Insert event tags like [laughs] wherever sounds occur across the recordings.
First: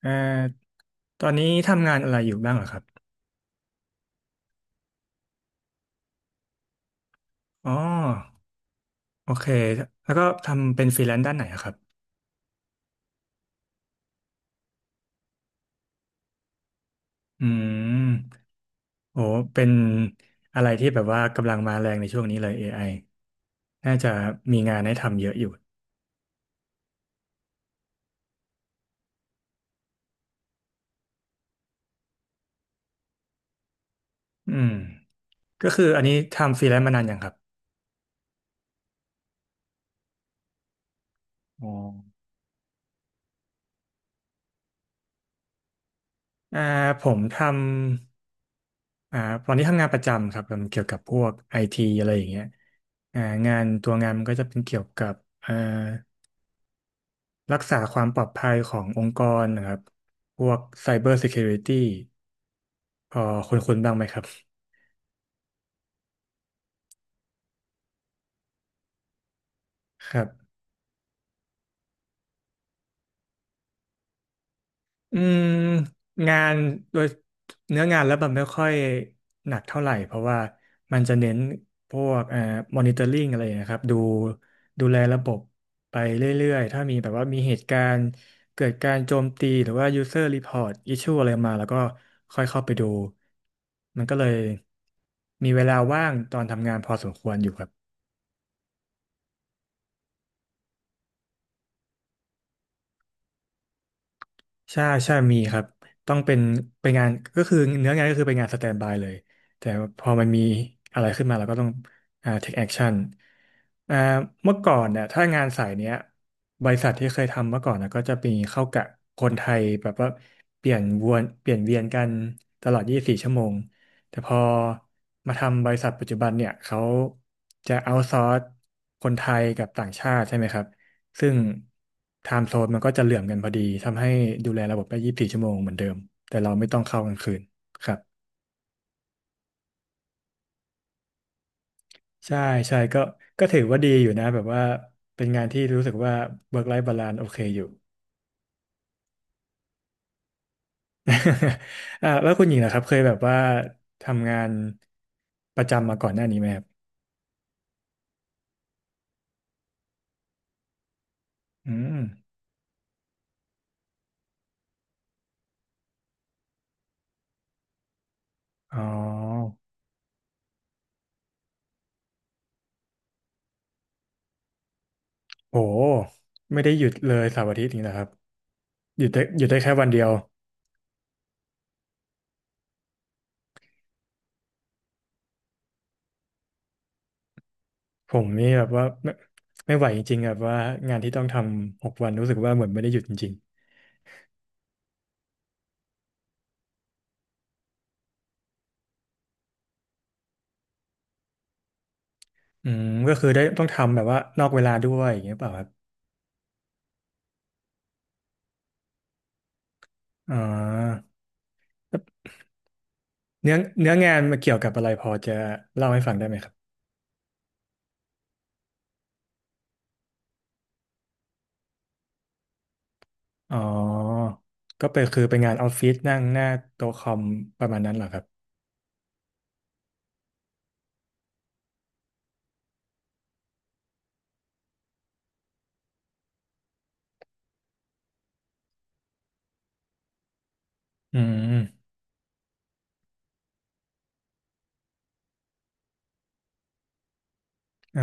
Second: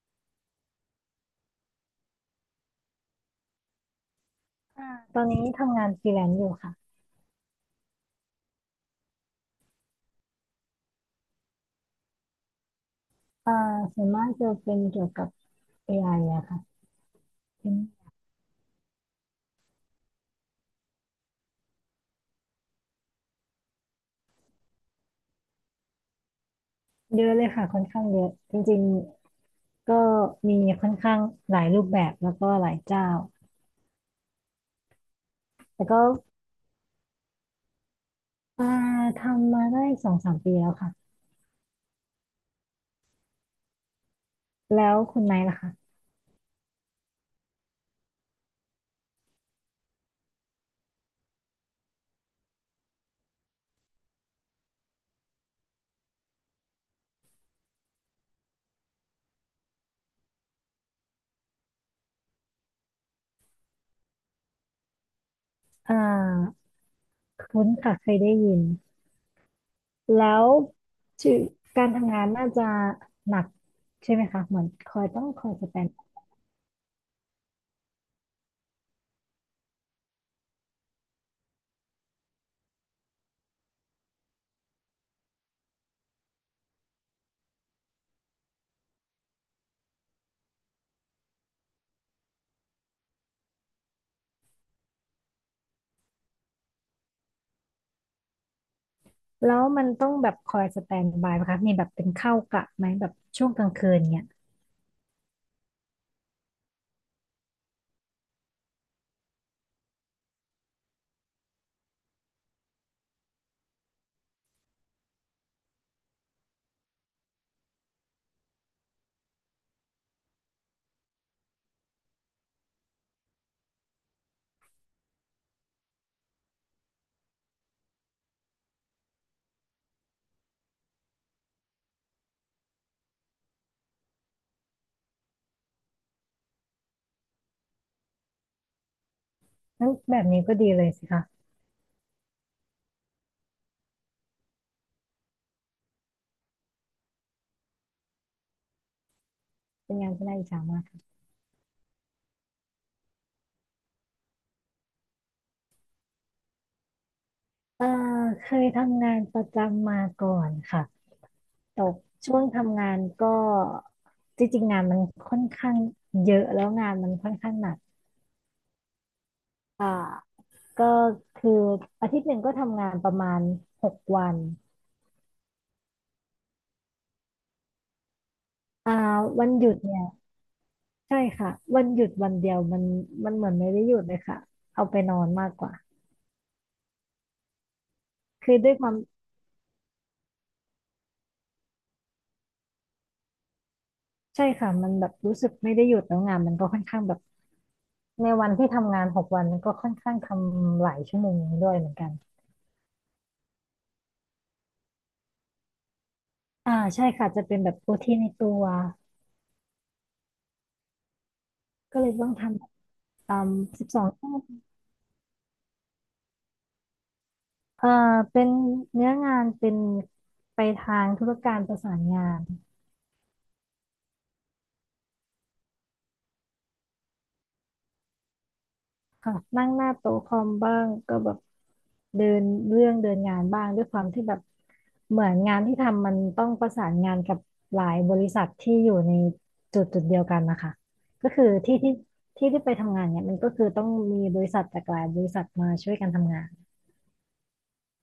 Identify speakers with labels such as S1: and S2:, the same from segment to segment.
S1: เอ่อตอนนี้ทำงานอะไรอยู่บ้างเหรอครับ
S2: อ่าตอนนี้ทำงานฟรีแลนซ์อยู่ค่ะ
S1: อ๋อโอเคแล้วก็ทำเป็นฟรีแลนซ์ด้านไหนอะครับ
S2: อ่าส่วนมากจะเป็นเกี่ยวกับ AI อไออะค่ะ
S1: อื
S2: เป็น
S1: มโอ้เป็นอะไรที่แบบว่ากำลังมาแรงในช่วงนี้เลย AI น่าจะมีงานให้ทำเยอะอยู่
S2: เยอะเลยค่ะค่อนข้างเยอะจริงๆ ก็มีค่อนข้างหลายรูปแบบแล้วก็หลายเจ้า
S1: อืมก็คือ
S2: แต่
S1: อั
S2: ก็
S1: นนี้ทำฟรีแลนซ์มานานยังครับ
S2: อ่าทำมาได้สองสามปีแล้วค่ะ
S1: อ๋อ
S2: แล้วคุณไนท์ล่ะคะ
S1: อ่าผมทำอ่าตอนนี้ทำงานประจำครับทำเกี่ยวกับพวกไอทีอะไรอย่างเงี้ยอ่างานตัวงานมันก็จะเป็นเกี่ยวกับเอ่อ รักษาความปลอดภัยขององค์กรนะครับ พวก Cyber Security พอคุ้นๆบ้างไหมครับ
S2: อ่าคุ้นค่ะเคยได้ยิน
S1: ครั
S2: แล้
S1: บ
S2: วชื่อการทำงานน่าจะหนักใช่ไหมคะเหมือนคอย
S1: อื
S2: ต้องค
S1: ม
S2: อยสแตน
S1: งานโดยเนื้องานแล้วมันไม่ค่อยหนักเท่าไหร่ เพราะว่ามันจะเน้นพวกmonitoring อนิเตอร์ลิงอะไรนะครับดูแลระบบไปเรื่อยๆ ถ้ามีแบบว่ามีเหตุการณ์เกิดการโจมตี หรือว่า user report issue อะไรมาแล้วก็ค่อยเข้าไปดู มันก็เลยมีเวลาว่างตอนทำงานพอสมควรอยู่ครับ
S2: แล้วมันต้องแบบคอยสแตนด์บายไหมคะมีแบบเป็นเข้ากะไหมแบบช่วงกลางคืนเนี่ย
S1: ใช่ใช่มีครับต้องเป็นงานก็คือเนื้องานก็คือเป็นงานสแตนด์บายเลยแต่พอมันมีอะไรขึ้นมาเราก็ต้องtake action อ่าเมื่อก่อนเนี่ยถ้างานสายเนี้ยบริษัทที่เคยทำเมื่อก่อนนะก็จะมีเข้ากะคนไทยแบบว่าเปลี่ยนวนเปลี่ยนเวียนกันตลอด24ชั่วโมงแต่พอมาทำบริษัทปัจจุบันเนี่ยเขาจะเอาซอร์สคนไทยกับต่างชาติใช่ไหมครับ ซึ่งไทม์โซนมันก็จะเหลื่อมกันพอดีทำให้ดูแลระบบได้24 ชั่วโมงเหมือนเดิมแต่เราไม่ต้องเข้ากลางคืนครับ
S2: นั่นแบบนี้ก็ดีเลยสิคะ
S1: ใช่ใช่ก็ถือว่าดีอยู่นะแบบว่าเป็นงานที่รู้สึกว่า work life balance โอเคอยู่
S2: เป็นงานที่น่าอิจฉามากค่ะ
S1: [laughs] แล้วคุณหญิงนะครับเคยแบบว่าทำงานประจำมาก่อนหน้านี้ไหมครับ
S2: เออเคยทำงานประจำมาก่อนค่ะ
S1: อื
S2: ต
S1: ม
S2: กช่วงทำงานก็จริงๆงานมันค่อนข้างเยอะแล้วงานมันค่อนข้างหนัก
S1: อ๋อ
S2: อ่าก็คืออาทิตย์หนึ่งก็ทำงานประมาณหกวัน
S1: โหไม่ได้หยุดเลยเสาร์อาทิตย์นี่นะครับ
S2: อ่า
S1: หยุดได้หยุ
S2: วั
S1: ด
S2: น
S1: ได้
S2: หยุ
S1: แค่
S2: ด
S1: วัน
S2: เนี่
S1: เดี
S2: ย
S1: ยว
S2: ใช่ค่ะวันหยุดวันเดียวมันเหมือนไม่ได้หยุดเลยค่ะเอาไปนอนมากกว่า
S1: ผมนี่
S2: คือ
S1: แบบ
S2: ด้วยค
S1: ว่า
S2: วาม
S1: ไม่ไหวจริงๆแบบว่างานที่ต้องทำหกวันรู้สึกว่าเหมือนไม่ได้หยุดจริง
S2: ใช่ค่ะมันแบบรู้สึกไม่ได้หยุดแล้วงานมันก็ค่อนข้างแบบในวันที่ทำงานหกวันมันก็ค่อนข้างทำหลายชั่วโมงด้วยเหมือนกัน
S1: ๆก็คือได้ต้องทำแบบว่านอกเวลาด้วยอย่างเงี้ยเปล่าครับ
S2: ใช่ค่ะจะเป็นแบบโอทีในตัว
S1: อ๋อ
S2: ก็เลยต้องทำแบบตาม
S1: เนื้อ
S2: สิบ
S1: เนื้อ
S2: สอง
S1: งาน
S2: ชั่วโม
S1: มา
S2: ง
S1: เกี่ยวกับอะไรพอจะเล่าให้ฟังได้ไหมครับ
S2: เอ่าเป็นเนื้องานเป็นไปทางธุรการประสานงาน
S1: อ๋อก็เป็นคือเป็นงานออฟฟิศนั่งหน้าโต๊ะคอมประมาณนั้นเหรอครับ
S2: ค่ะนั่งหน้าโต๊ะคอมบ้างก็แบบเดินเรื่องเดินงานบ้างด้วยความที่แบบเหมือนงานที่ทำมันต้องประสานงานกับหลายบริษัทที่อยู่ในจุดจุดเดียวกันนะคะ
S1: อื
S2: ก็คือที่
S1: ม
S2: ที่ที่ที่ไปทำงานเนี่ยมันก็คือต้องมีบริษัทจากหลายบริษัทมาช่วยกันทำงาน
S1: เอ่อ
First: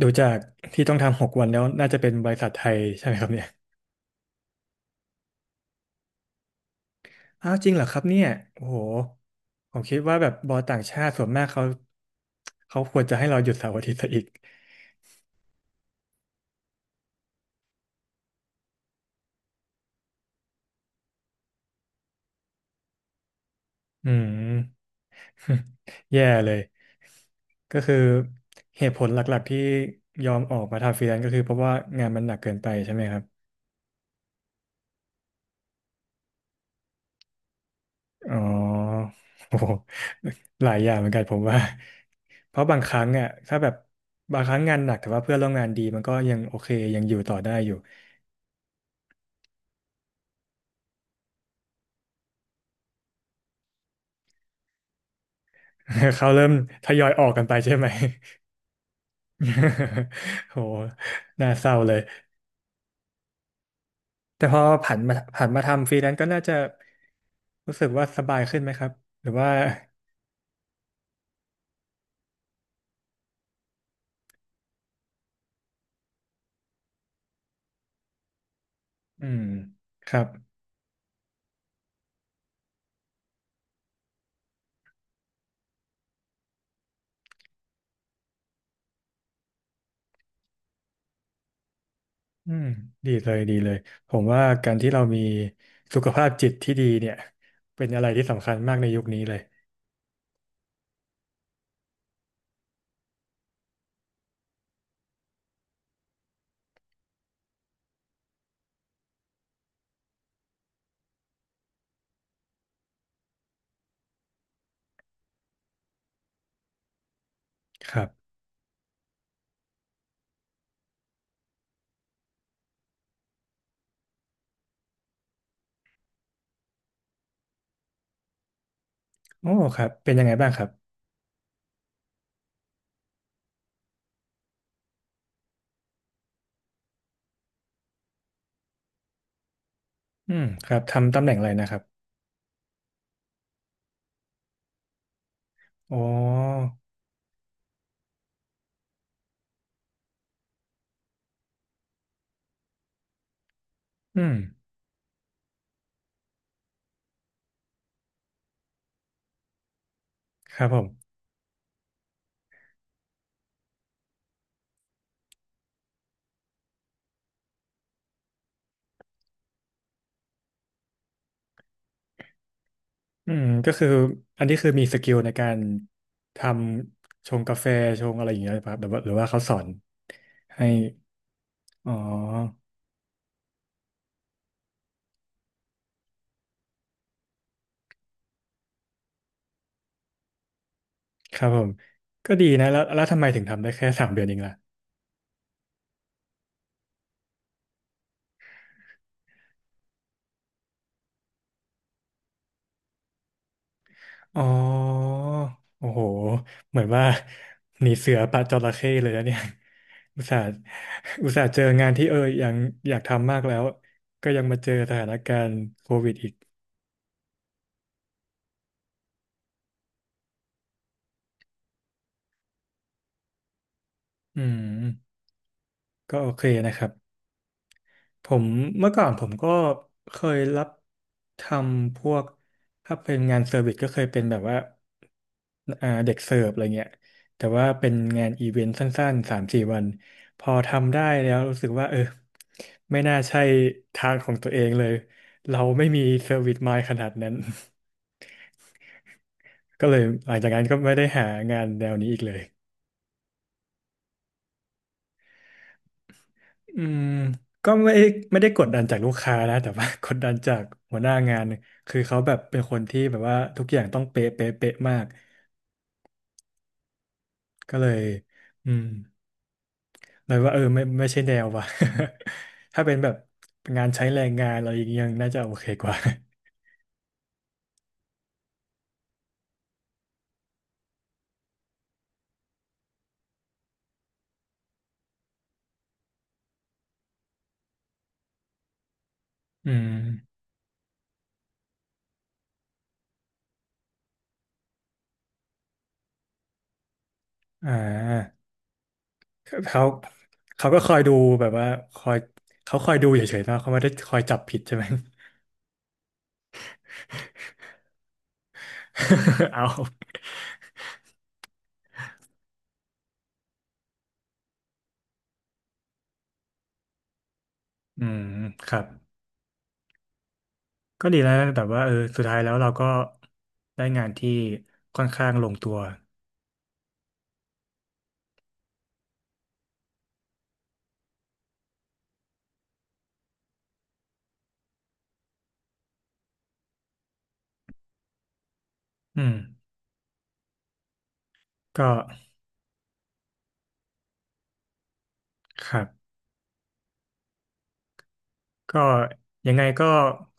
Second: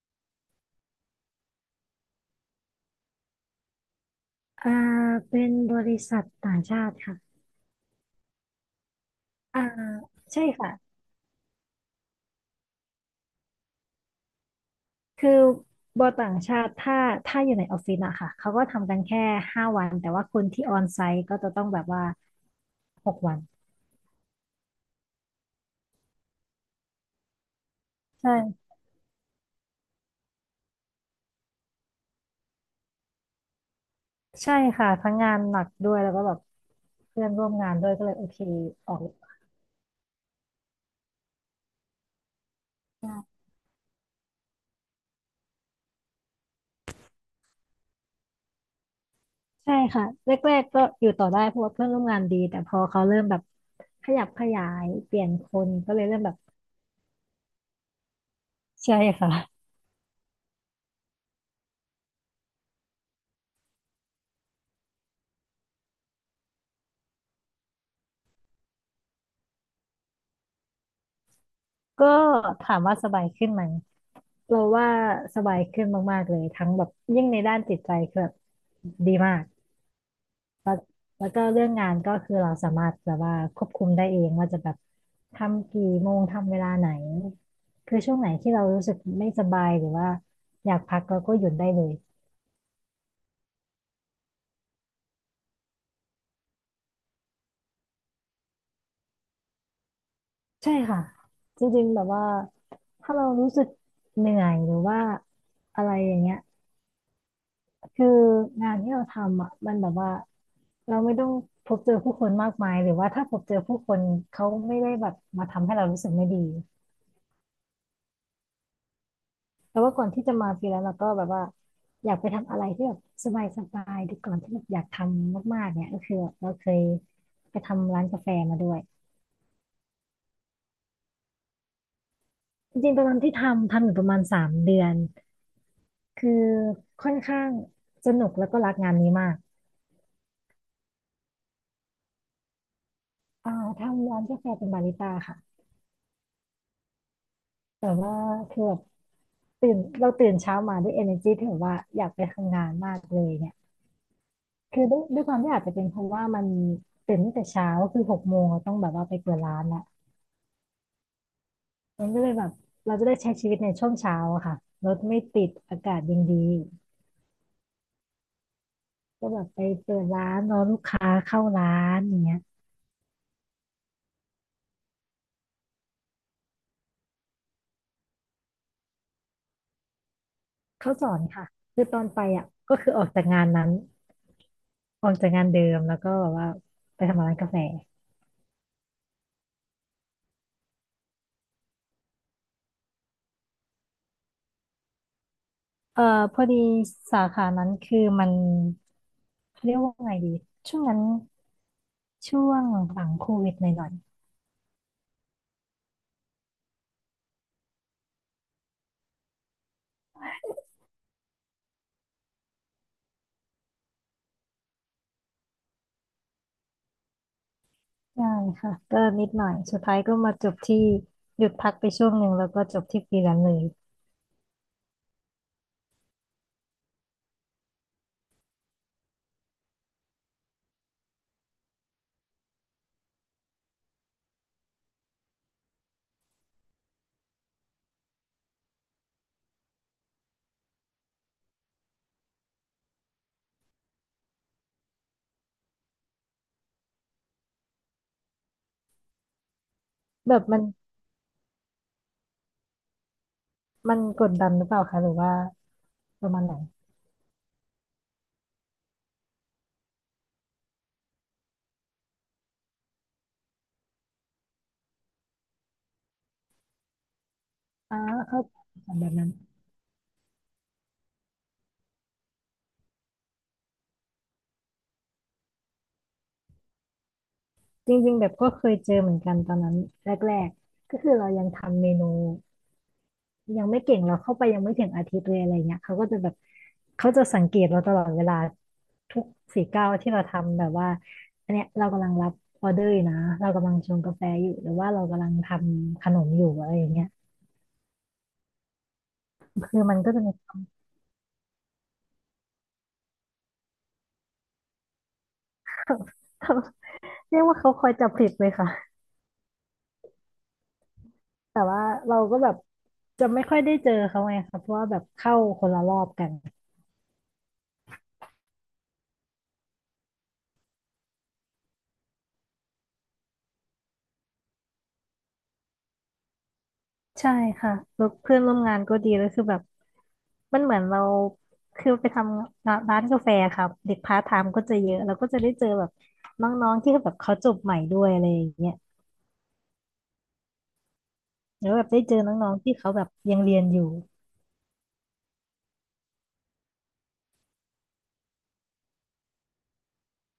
S1: ดูจากที่ต้องทำหกวันแล้วน่าจะเป็นบริษัทไทยใช่ไหมครับเนี่ย
S2: อ่าเป็นบริษัทต่างชาติค่ะ
S1: อ้าวจริงเหรอครับเนี่ยโอ้โห
S2: อ่า
S1: ผมคิดว่าแบบ
S2: ใช่
S1: บอล
S2: ค่ะ
S1: ต่างชาติส่วนมากเขาควรจะให้เราหยุดเสาร์อาทิตย์ซะอีก
S2: คือบอต่างชาติถ้าอยู่ในออฟฟิศอะค่ะเขาก็ทำกันแค่5 วันแต่ว่าคนที่ออนไซต์ก็จะต้องแบบว่าหกวัน
S1: อืม [laughs] แย่เลยก็คือ
S2: ใช่
S1: เหตุผลหลักๆที่ยอมออกมาทำฟรีแลนซ์ก็คือเพราะว่างานมันหนักเกินไปใช่ไหมครับ
S2: ใช่ค่ะทั้งงานหนักด้วยแล้วก็แบบเพื่อนร่วมงานด้วยก็เลยโอ
S1: อ๋อ
S2: เคออก
S1: [laughs] โอ้โหหลายอย่างเหมือนกันผมว่าเพราะบางครั้งอ่ะถ้าแบบบางครั้งงานหนักแต่ว่าเพื่อนร่วมงานดีมันก็ยังโอเคยังอยู่ต่อได้อยู่
S2: ใช่ค่ะแรกๆก็อยู่ต่อได้เพราะว่าเพื่อนร่วมงานดีแต่พอเขาเริ่มแบบขยับขยายเปลี่ยนคนก็เลย
S1: [laughs]
S2: เริ่ม
S1: เขา
S2: แบบ
S1: เริ่มทยอยออกกันไปใช่ไหม
S2: ใช่ค่ะ
S1: [laughs] โหน่าเศร้าเลยแต่พอผันมาทำฟรีแลนซ์ก็น่าจะรู้สึกว่าสบายขึ้นไหมครับ หรือว่า
S2: ก็ถามว่าสบายขึ้นไหมเราว่าสบายขึ้นมากๆเลยทั้งแบบยิ่งในด้านจิตใจคือแบบดี
S1: อื
S2: มา
S1: ม
S2: ก
S1: ครับ
S2: แล้วก็เรื่องงานก็คือเราสามารถแบบว่าควบคุมได้เองว่าจะแบบทำกี่โมงทำเวลาไหนคือช่วงไหนที่เรารู้สึกไม่สบายหรือว่าอยากพักเราก็หยุดได้เลย
S1: อืมดีเลยดีเลยผมว่าการที่เรามีสุขภาพจิตที่ดีเนี่ยเป็นอะไรที่สำคัญมากในยุคนี้เลย
S2: ใช่ค่ะจริงๆแบบว่าถ้าเรารู้สึกเหนื่อยหรือว่าอะไรอย่างเงี้ย คืองานที่เราทำอ่ะมันแบบว่าเราไม่ต้องพบเจอผู้คนมากมายหรือว่าถ้าพบเจอผู้คนเขาไม่ได้แบบมาทำให้เรารู้สึกไม่ดี
S1: ครับ
S2: แต่ว่าก่อนที่จะมาฟรีแลนซ์เราก็แบบว่าอยากไปทำอะไรที่แบบสบายสบายดูก่อนที่แบบอยากทำมากๆเนี่ยก็คือเราเคยไปทำร้านกาแฟมาด้วย
S1: โอ้ครับเป็นยังไงบ้างครับ
S2: จริงๆตอนนั้นที่ทำอยู่ประมาณ3 เดือนคือค่อนข้างสนุกแล้วก็รักงานนี้มาก
S1: อืมครับทำตำแหน่งอะไรนะครับ
S2: อ่าทำร้านกาแฟเป็นบาริสต้าค่ะ
S1: อ๋อ
S2: แต่ว่าคือแบบ เราตื่นเช้ามาด้วย energy ที่แบบว่าอยากไปทำงานมากเลยเนี่ย
S1: อืม
S2: คือด้วยความที่อาจจะเป็นเพราะว่ามันตื่นตั้งแต่เช้าคือ6 โมงเราต้องแบบว่าไปเปิดร้านละ
S1: ครับผม
S2: มันก็เลยแบบเราจะได้ใช้ชีวิตในช่วงเช้าอะค่ะรถไม่ติดอากาศยังดีก็แบบไปเปิดร้านรอลูกค้าเข้าร้านอย่างเงี้ย
S1: ก็คืออันนี้คือมีสกิลในการทำชงกาแฟชงอะไรอย่างเงี้ยครับหรือว่าเขาสอนให้
S2: เขาสอนค่ะคือ
S1: อ๋อ
S2: ตอนไปอ่ะก็คือออกจากงานนั้นออกจากงานเดิมแล้วก็แบบว่าไปทำร้านกาแฟ
S1: ครับผมก็ดีนะแล้วทำไมถึงทำได้แค่3 เดือนเองล่ะ
S2: เอ่อพอดีสาขานั้นคือมันเขาเรียกว่าไงดีช่วงนั้นช่วงหลังโควิดหน่อย
S1: อ๋อโอ้โหเหมือนว่าหนีเสือปะจระเข้เลยนะเนี่ย [laughs] อุตส่าห์อุตส่าห์เจองานที่เออยังอยากทำมากแล้วก็ยังมาเจอสถานการณ์โควิดอีก
S2: ๆใช่ค่ะก็นิดหน่อยสุดท้ายก็มาจบที่หยุดพักไปช่วงหนึ่งแล้วก็จบที่ฟรีแลนซ์เลย
S1: อืมก็โอเคนะครับ ผมเมื่อก่อนผมก็เคยรับทำพวกถ้าเป็นงานเซอร์วิสก็เคยเป็นแบบว่าเด็กเสิร์ฟอะไรเงี้ยแต่ว่าเป็นงานอีเวนต์สั้นๆ3-4 วันพอทำได้แล้วรู้สึกว่าเออไม่น่าใช่ทางของตัวเองเลยเราไม่มีเซอร์วิสมายขนาดนั้น [laughs] ก็เลยห
S2: แบ
S1: ลัง
S2: บ
S1: จาก
S2: มั
S1: นั้
S2: น
S1: นก็ไม่ได้หางานแนวนี้อีกเลย
S2: มันกดดันหรือเปล่าคะหรือว่าประมาณไหน
S1: อืมก็ไม่ได้กดดันจากลูกค้านะแต่ว่า [laughs] กดดันจากหัวหน้างานคือเขาแบบเป็นคนที่แบบว่าทุกอย่างต้องเป๊ะเป๊ะเป๊ะมากก็เล
S2: อ่า
S1: ย
S2: เข้าใจ
S1: อืม
S2: แบบนั้น
S1: เลยว่าเออไม่ใช่แนวว่ะ [laughs] ถ้าเป็นแบบงานใช้แรงงานอะไรอย่างเงี้ยยังน่าจะโอเคกว่า [laughs]
S2: จริงๆแบบก็เคยเจอเหมือนกันตอนนั้นแรกๆก็คือเรายังทำเมนู ยังไม่เก่งเราเข้าไปยังไม่ถึงอาทิตย์เลยอะไรเงี้ยเขาก็จะแบบเขาจะสังเกตเราตลอดเวลาทุกสี่
S1: อื
S2: เก้าวที่เรา
S1: ม
S2: ทำแบบว่าอันเนี้ยเรากำลังรับออเดอร์อยู่นะเรากำลังชงกาแฟอยู่หรือว่าเรากำลังทำขนมอยู่อะไรอย่างเงี้ย
S1: อ่าเข
S2: คือ
S1: า
S2: มันก็จะมี
S1: เขาก็คอยดูแบบว่าคอยเขาคอยดูเฉยๆนะเขาไม่ได้คอยจับผิดใช่ไหม
S2: [laughs] เรียกว่าเขาคอยจับผิดเลยค่ะ
S1: [laughs] เอา
S2: แต่ว่าเราก็แบบจะไม่ค่อยได้เจอเขาไงค่ะเพราะว่าแบบเข้าคนละรอบกัน
S1: อืมครับ ก็ดีแล้วนะแต่ว่าเออสุดท้ายแล้วเราก็ได้งานที่ค่อนข้างลงตัว
S2: ใช่ค่ะแล้วเพื่อนร่วมงานก็ดีแล้วคือแบบมันเหมือนเราคือไปทำงานร้านกาแฟครับเด็กพาร์ทไทม์ก็จะเยอะเราก็จะได้เจอแบบน้องๆที่แบบเขาจบใหม่ด้วยอะไรอย่างเงี้ย
S1: อืม
S2: แล้วแบ
S1: ก็
S2: บได้เจอน้องๆที่เขาแบบยังเรียนอยู่
S1: ครับก็ยังไงก็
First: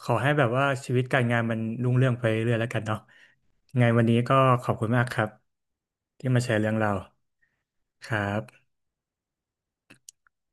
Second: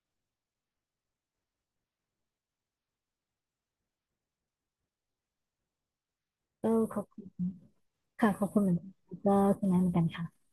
S1: ขอให้แบบว่าชีวิตการงานมันรุ่งเรืองไปเรื่อยๆแล้วกันเนาะยังไงวันนี้ก็ขอบคุณมากครับที่มาแชร์
S2: เอ
S1: เรื่
S2: อ
S1: องเรา
S2: ขอบคุณ
S1: วครั
S2: ค่ะขอบคุณ
S1: บ
S2: เหมือนกันก็คุณแม่เหมือนกันค่ะ